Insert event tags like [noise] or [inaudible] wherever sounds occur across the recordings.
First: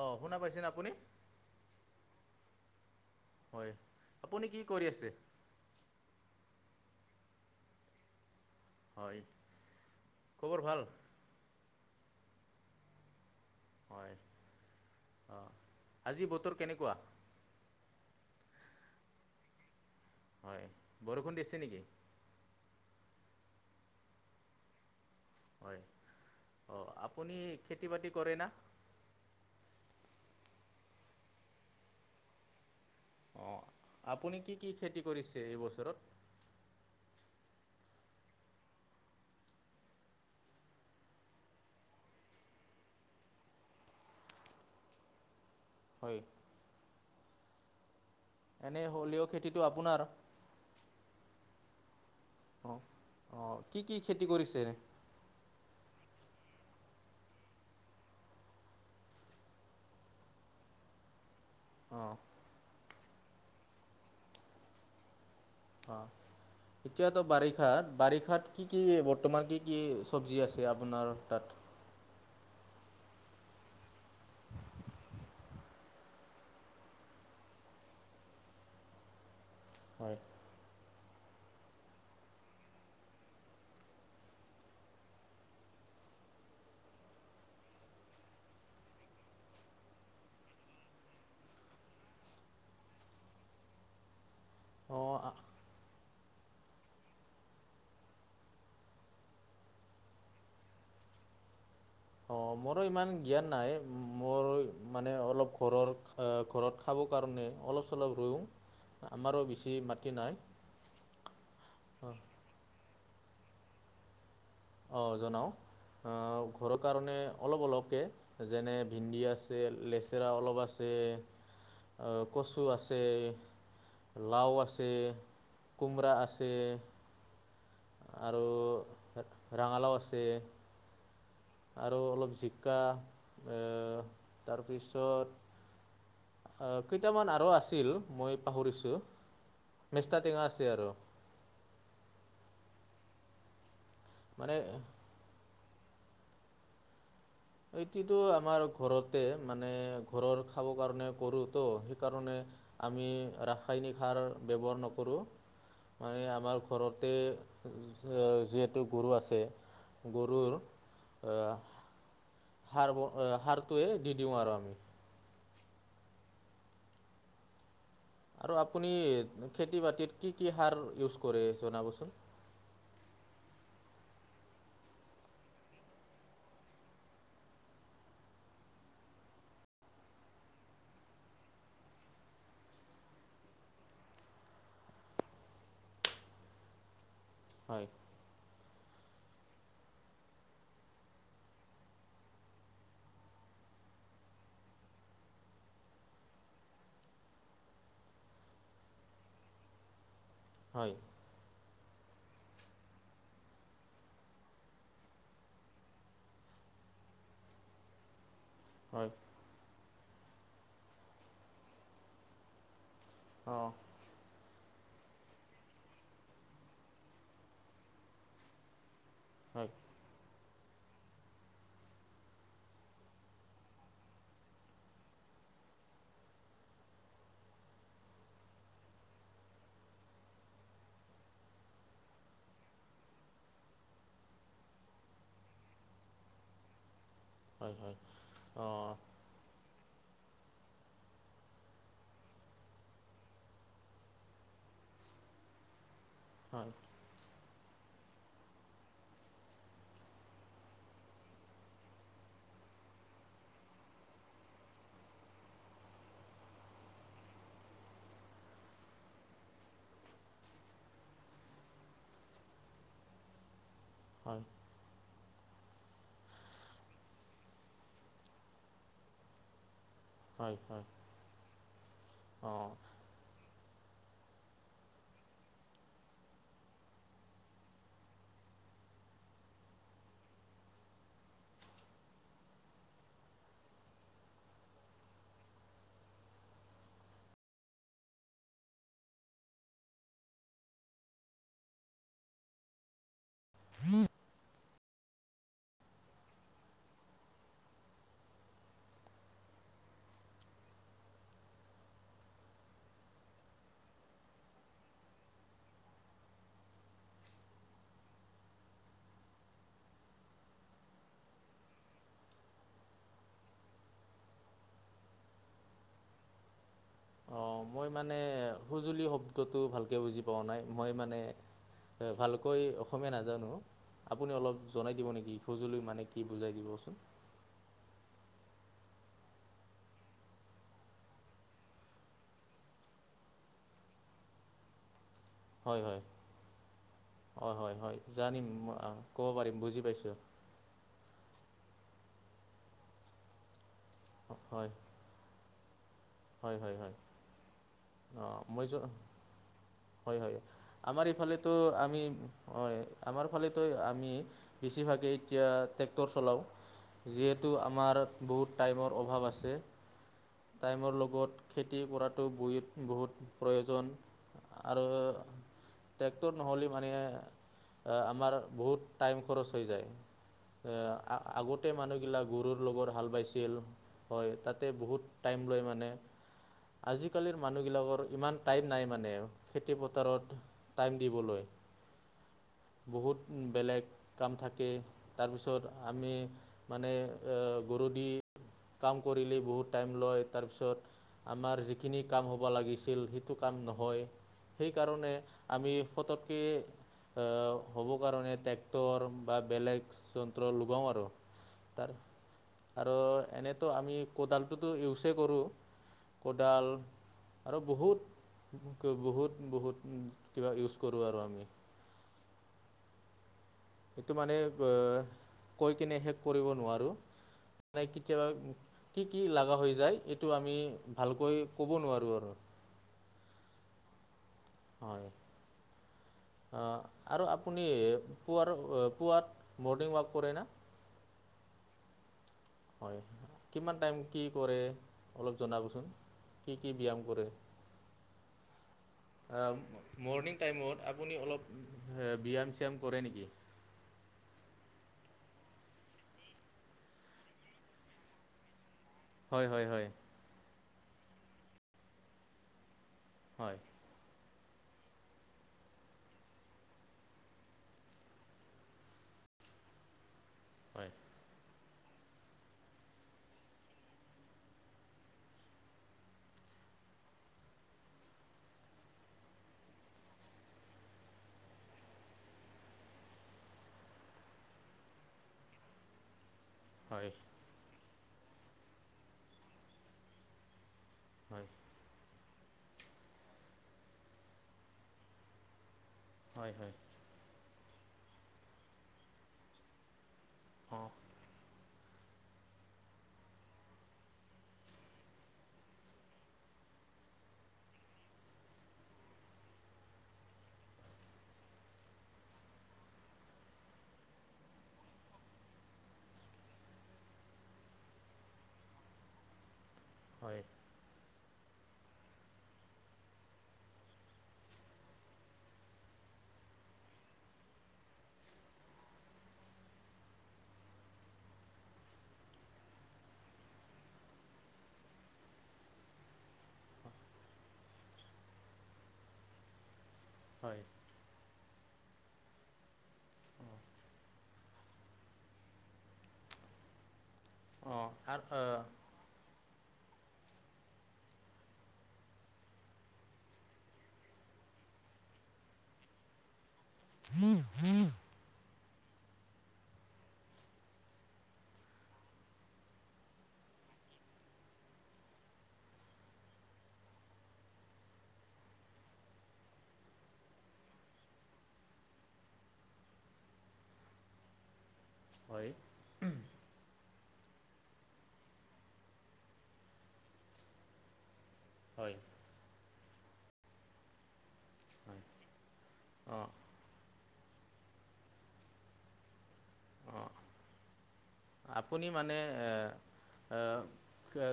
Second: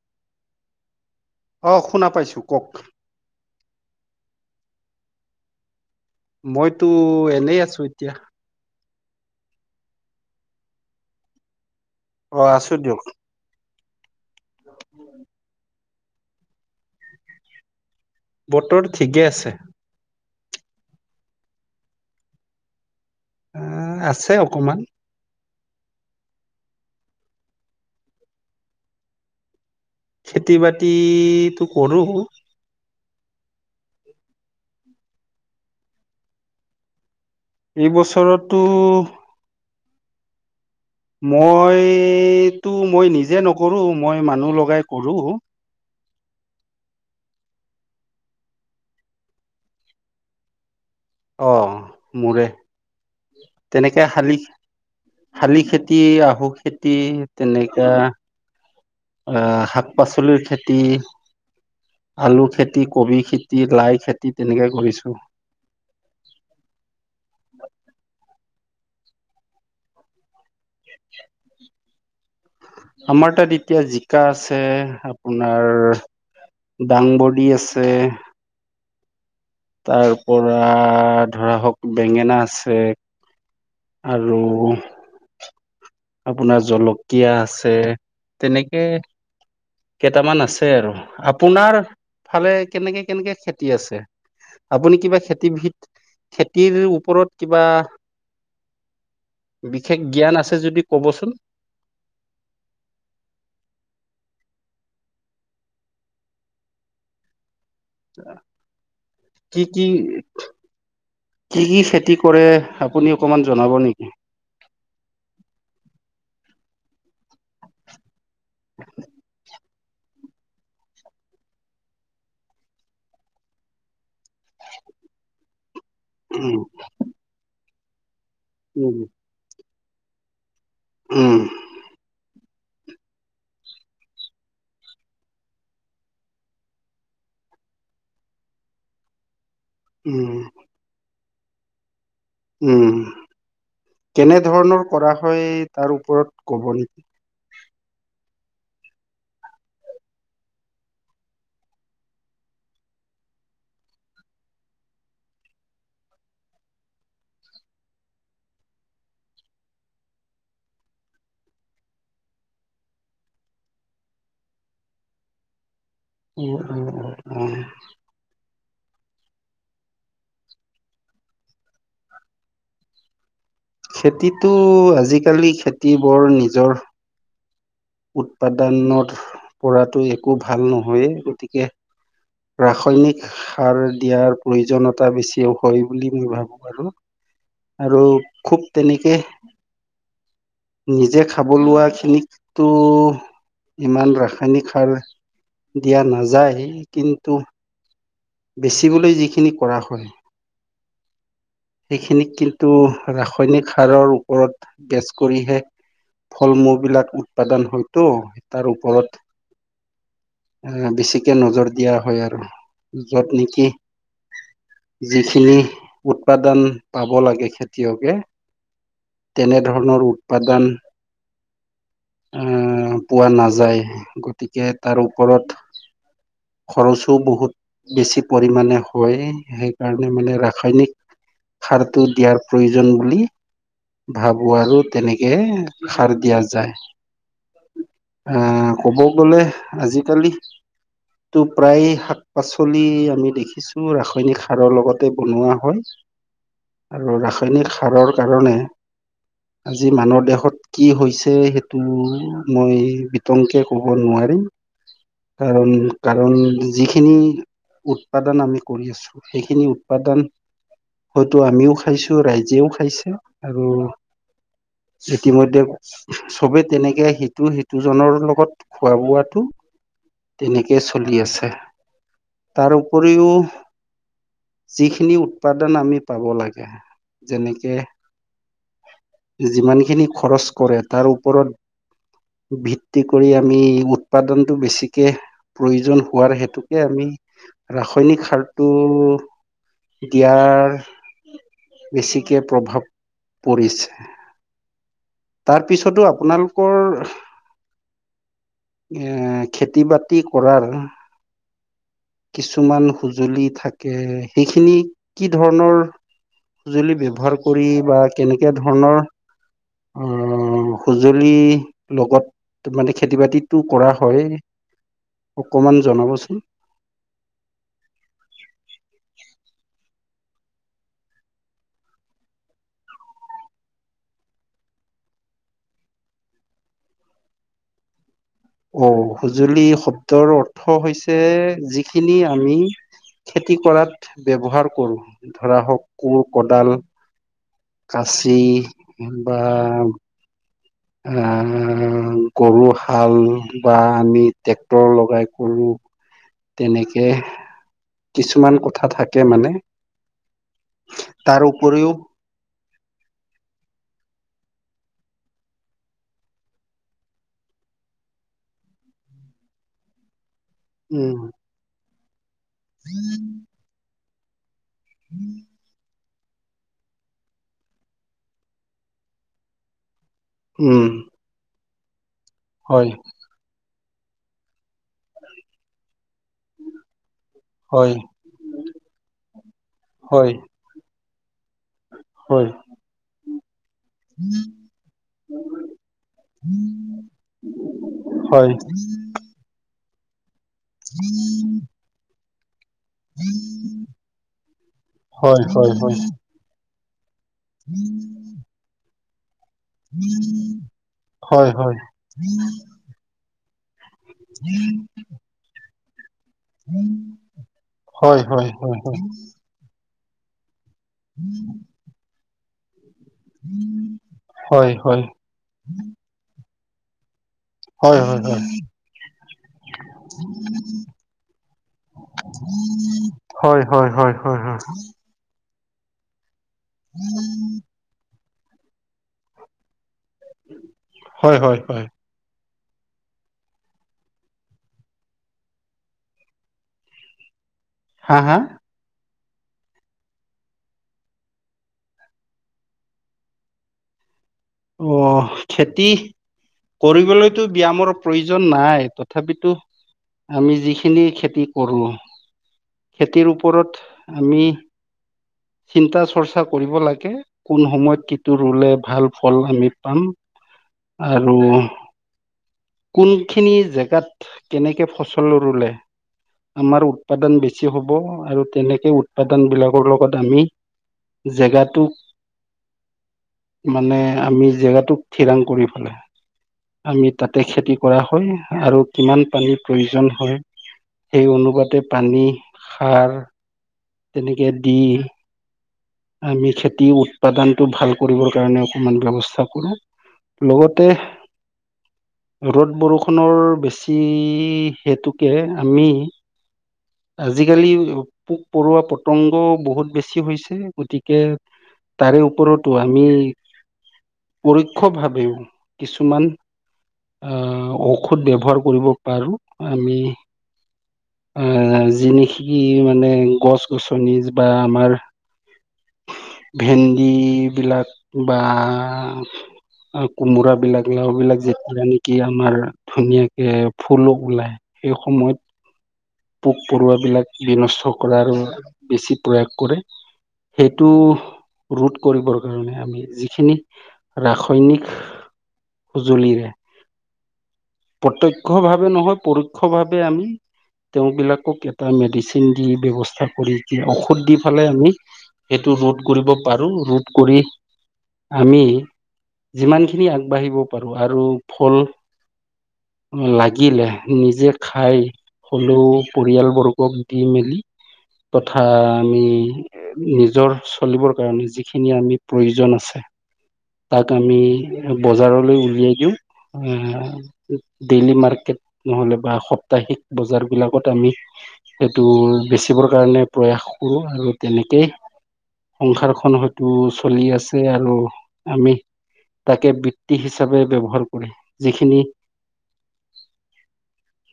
অহ শুনা পাইছেনে আপুনি? অ শুনা পাইছো কওক হয় আপুনি কি কৰি আছে? মইতো এনেই আছোঁ এতিয়া। খবৰ ভাল? অ আছোঁ দিয়ক। হয় আজি বতৰ কেনেকোৱা? বতৰ ঠিকেই আছে। হয়, বৰষুণ দিছে নেকি? এ আছে অকমান। হয়, অ আপুনি খেতি বাতি কৰে না খেতি- বাতিটো কৰোঁ। অ আপুনি কি কি খেতি কৰিছে এই বছৰত? এই বছৰততো মইতো মই নিজে নকৰো মই মানুহ লগাই কৰো। হয়। এনেই হলেও' খেতিটো আপোনাৰ। অ। মোৰে অঁ অঁ কি কি তেনেকে খেতি শালি কৰিছে শালি খেতি আহোক খেতি তেনেকা অহ শাক পাচলিৰ খেতি অঁ আলু খে তি কবি খেতি লাই খেতি তেনেকে কৰিছো। অ এতিয়াতো বাৰিষাত বাৰিষাত কি কি বৰ্তমান কি কি চব্জি আছে আপোনাৰ তাত। আমাৰ তাত এতিয়া জিকা আছে আপোনাৰ ডাংবডী আছে তাৰ হয় পৰা ধৰা হওক বেঙেনা আছে আৰু আপোনাৰ জলকীয়া আছে তেনেকে কেইটামান আছে আৰু আপোনাৰ ফালে কেনেকে কেনেকে খেতি আছে আপুনি কিবা অঁ খেতিবিদ খেতিৰ ওপৰত কিবা বিশেষ জ্ঞান আছে যদি ক'বচোন। অ মোৰো ইমান জ্ঞান নাই মোৰ মানে অলপ ঘৰৰ ঘৰত খাব কাৰণে অলপ চলপ ৰুওঁ। আমাৰো কি বেছি কি মাটি নাই কি কি খেতি কৰে আপুনি অকণমান জনাব নেকি। অ জনাও। ঘৰৰ কাৰণে অলপ অলপকে যেনে ভেন্দি আছে লেচেৰা অলপ আছে কচু আছে লাও আছে কোমোৰা আছে উম আৰু উম ৰঙালাও আছে উম আৰু অলপ জিকা আ তাৰপিছত কেইটামান আৰু আছিল মই পাহৰিছো মেষ্টা টেঙা আছে আৰু। উম কেনে মানে ধৰণৰ কৰা হয় তাৰ ওপৰত ক'ব নেকি। এইটো আমাৰ ঘৰতে মানে ঘৰৰ খাব কাৰণে কৰো ত সেইকাৰণে আমি ৰাসায়নিক সাৰ ব্যৱহাৰ নকৰোঁ। মানে আমাৰ ঘৰতে যিহেতু গৰু আছে। গৰুৰ। হাৰ ব সাৰটোৱে দি দিওঁ আৰু আমি। উ উ উ উ। আৰু আপুনি খেতি বাতিত কি কি সাৰ ইউজ কৰে জনাবচোন।। খেতিতটো আজিকালি খেতি বৰ নিজৰ। উৎপাদানত পৰাটো একো ভাল নহয়েই গতিকে। ৰাসায়নিক সাৰ দিয়াৰ প্ৰয়োজনীয়তা বেছিও হয় বুলি মই ভাবো আৰু। হয় আৰু খুব। তেনেকে নিজে খাব লোৱা খিনিটো। ইমান ৰাসায়নিক সাৰ দিয়া নাযায় কিন্তু। বেচিবলৈ যিখিনি কৰা হয়। হয়। সেইখিনিক কিন্তু ৰাসায়নিক সাৰৰ ওপৰত গেছ কৰিহে। ফল মূল বিলাক উৎপাদন হয়তো তাৰ হয় ওপৰত এ বেছিকে নজৰ দিয়া হয় আৰু যত নেকি অঁ যিখিনি উৎপাদন পাব লাগে খেতিয়কে তেনে হয় ধৰণৰ উৎপাদন আ পোৱা নাযায় গতিকে তাৰ তলত খৰচো বহুত বেছি পৰিাণে হয় সেইকাৰণে মানে ৰাসায়নিক। সাৰটো দিয়াৰ প্ৰয়োজন বুলি। ভাবোঁ আৰু তেনেকে সাৰ দিয়া যায় হয় হয় আ অ', ক'ব গলে আজিকালি। টো প্ৰায় শাক পাচলি আমি দেখিছো ৰাসায়নিক সাৰৰ লগতে বনোৱা হয় হয়, আৰু ৰাসায়নিক সাৰৰ কাৰণে। আজি মানুহ দেহত কি হৈছে সেইটো মই বিতংকে কব নোৱাৰো। কাৰণ। কাৰণ যিখিনি উৎপাদন আমি কৰি আছো সেইখিনি উৎপাদন হয়তো আমিও খাইছো ৰাইজেও খাইছে আৰু হয়। ইতিমধ্য চবে তেনেকে সিটো সিটোজনৰ লগত খোৱা বোৱাটো। হয় তেনেকে হয়, চলি আছে তাৰ অ'। উপৰিও যিখিনি উৎপাদন আমি পাব লাগে যেনেকে যিমানখিনি খৰচ কৰে তাৰ ওপৰত ভিত্তি কৰি আমি উৎপাদনটো বেছিকে। প্ৰয়োজন হোৱাৰ হেতুকে আমি ৰাসায়নিক সাৰটো। দিয়াৰ বেছিকে প্ৰভাৱ পৰিছে। তাৰ পিছতো আপোনালোকৰ। খেতি বাতি কৰাৰ। কিছুমান সুঁজুলি থাকে সেইখিনি কি ধৰণৰ। সঁজুলি ব্যৱহাৰ কৰি বা কেনেকে ধৰণৰ আ সঁজুলি লগত। মানে খেতি বাতিটো কৰা হয় অকমান জনাবচোন। অ মই মানে সঁজুলি শব্দটো ভালকে বুজি পাোৱা নাই মই মানে। ভালকৈ অসমীয়া নাজানো। আপুনি অলপ জনাই দিব নেকি সঁজুলি মানে কি বুজাই দিবচোন। অ সঁজুলি শব্দৰ অৰ্থ হৈছে যিখিনি আমি। খেতি কৰাত ব্যৱহাৰ কৰোঁ ধৰা হওঁক কোৰ কদাল। অ' হয় - হয়। কাচি জানিম ম- অ' ক'ব পাৰিম। বুজি পাইছোঁ। অ' গৰু-হাল বা আমি হয়, টেক্টৰ লগাই কৰোঁ। হয়, হয়, হয়, তেনেকে অ', কিছুমান মই জ কথা থাকে মানে হয় - হয়। আমাৰ তাৰ এইফালেতো উপৰিও আমি- হয় আমাৰ ফালেতো আমি বেছিভাগেই এতিয়া ট্ৰেক্টৰ চলাওঁ। যিহেতু আমাৰ বহুত টাইমৰ অভাৱ আছে। টাইমৰ উম। লগত খেতি কৰাতো বইত- বহুত প্ৰয়োজন আৰু ট্ৰেক্টৰ নহ'লে মানে, আমাৰ বহুত টাইম খৰচ হৈ যায়। এ উম আগতে মানুহগিলাক গৰুৰ লগৰ হয় হাল বাইছিল। হয়, তাতে বহুত টাইম লয় মানে। আজি কালিৰ হয় মানুহগিলাকৰ ইমান টাইম নাই মানে, খেতি হয় পথাৰত টাইম দিবলৈ। হয়। বহুত বেলেগ কাম থাকে। তাৰপিছত আমি মানে গৰু দি হয় কাম কৰিলেই বহুত টাইম লয়। তাৰপিছত আমাৰ যিখিনি কাম হ'ব লাগি ছিল, সেইটো কাম নহয়। সেইকাৰণে হয় আমি হয় হয় ফতক্কে অ' হ'ব কাৰণে ট্ৰেক্টৰ বা বেলেগ যন্ত্ৰ লোগাওঁ আৰু। হয় হয় তাৰ আৰু এনে তো আমি কোদালটোতো ইউছে কৰোঁ। কোদাল আৰু বহুত হয় হয় হয় - বহুত - বহুত কিবা ইউজ কৰোঁ আৰু আমি। এইটো মানে হয় অ'- হয় কৈ কেনে শেষ কৰিব নোৱাৰোঁ। মানে হয় হয় হয় হয় হয় কেতিয়াবা কি - কি লাগা হৈ যায়, এইটো আমি ভালকৈ ক'ব নোৱাৰোঁ আৰু। হয় - হয় - হয় - হয়। অ' আৰু আপুনি পুৱাৰ- অ' পুৱাত মৰ্ণিং ৱাক কৰেনে হয় - হয় - হয়। হয়। কিমান টাইম কি কৰে? অলপ জনাবচোন। কি - কি ব্যাম কৰে? হা- হা? অ' মৰ্নিং টাইমত আপুনি অলপ হ- ব্যাম-শ্যাম কৰে নেকি? [inaudible] অ' খেতি কৰিবলৈতো ব্যামৰ প্ৰয়োজন নাই। হয় তথাপিতো হয় হয় আমি যিখিনি খেতি কৰোঁ খেতিৰ হয় ওপৰত আমি চিন্তা-চৰ্চা কৰিব লাগে। কোন সময়ত কিটো ৰুলে, ভাল ফল আমি পাম হয় আৰু কোনখিনি জেগাত কেনেকে ফচল ৰুলে আমাৰ উৎপাদন বেছি হ'ব আৰু তেনেকে উৎপাদনবিলাকৰ লগত আমি জেগাটো মানে আমি জেগাটোক থিৰাং কৰি পেলাই আমি হয় তাতে খেতি কৰা হয় আৰু কিমান পানীৰ প্ৰয়োজন হয় সেই হয় অনুপাতে পানী, সাৰ, তেনেকে দি আমি হয় হয় খেতি উৎপাদনটো ভাল কৰিবৰ কাৰণে অকমান ব্যৱস্থা কৰোঁ। লগতে অঁ ৰ'দ, বৰষুণৰ বেছি হেতুকে আমি আজিকালি পোক-পৰুৱা, পতংগ বহুত বেছি হৈছে, গতিকে তাৰে ওপৰতো আমি পৰোক্ষভাৱেও কিছুমান অ' ঔষধ ব্যৱহাৰ কৰিব পাৰোঁ। আমি হয় আহ যি নিকি মানে গছ -গছনি বা আমাৰ ভেন্দিবিলাক বা কোমোৰাবিলাক, লাওবিলাক যেতিয়া নেকি আমাৰ ধুনীয়াকে ফুলো ওলায় সেই সময়ত পোক পৰুৱাবিলাক বিনষ্ট কৰাৰো বেছি প্ৰয়াস কৰে। হয় সেইটো ৰোধ কৰিবৰ কাৰণে আমি যিখিনি ৰাসায়নিক সঁজুলিৰে অঁ আৰু প্ৰত্যক্ষভাৱে নহয় পৰোক্ষভাৱে আমি তেওঁবিলাকক এটা মেডিচিন দি ব্যৱস্থা কৰি কি ঔষধ দি পালে আমি সেইটো ৰোধ কৰিব পাৰো ৰোধ কৰি আমি যিমানখিনি আগবাঢ়িব পাৰো আৰু ফল লাগিলে নিজে খাই হলেও পৰিয়ালবৰ্গক দি মেলি তথা আমি নিজৰ চলিবৰ কাৰণে যিখিনি আমি প্ৰয়োজন আছে। [inaudible] তাক আমি হয় বজাৰলৈ উলিয়াই দিওঁ আহ ডেইলি মাৰ্কেট নহলে বা সাপ্তাহিক বজাৰ বিলাকত আমি হয় সেইটো বেচিবৰ কাৰণে প্ৰয়াস কৰোঁ আৰু তেনেকেই হয় অঁ সংসাৰখন হয়তো চলি আছে আৰু আমি তাকে অঁ বৃত্তি হিচাপে ব্যৱহাৰ কৰে আপুনি যিখিনি মানে এ আহ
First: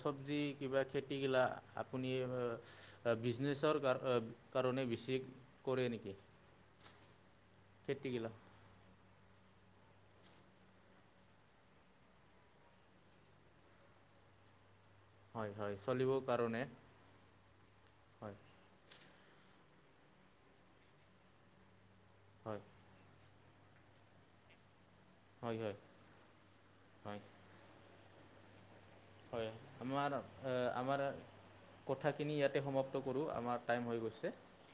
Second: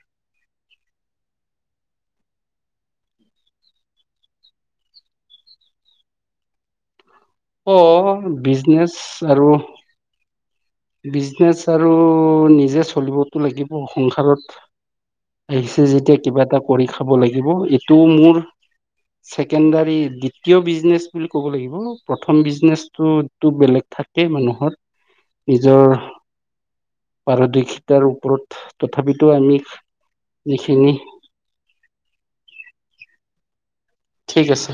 চবজি কিবা খেতিগিলা আপুনি বিজনেচৰ কাৰ কাৰণে বেছি কৰে নেকি? অ খেতিগিলা বিজনেচ আৰু বিজনেচ আৰু নিজে চলিবতো লাগিব সংসাৰত। হয় হয় আহিছে যেতিয়া চলিবৰ কিবা এটা কাৰণে কৰি খাব লাগিব এইটোও হয় মোৰ ছেকেণ্ড ডাৰি দ্বিতীয় বিজনেচ বুলি ক'ব লাগিব। প্ৰথম হয় বিজনেচটো টো বেলেগ থাকে, মানুহৰ হয় হয় নিজৰ হয় পাৰদৰ্শিতাৰ ওপৰত। তথাপিতো হয় আমি আমাৰ যিখিনি আমাৰ কথাখিনি ইয়াতে সমাপ্ত কৰো আমাৰ টাইম হৈ গৈছে। ঠিক আছে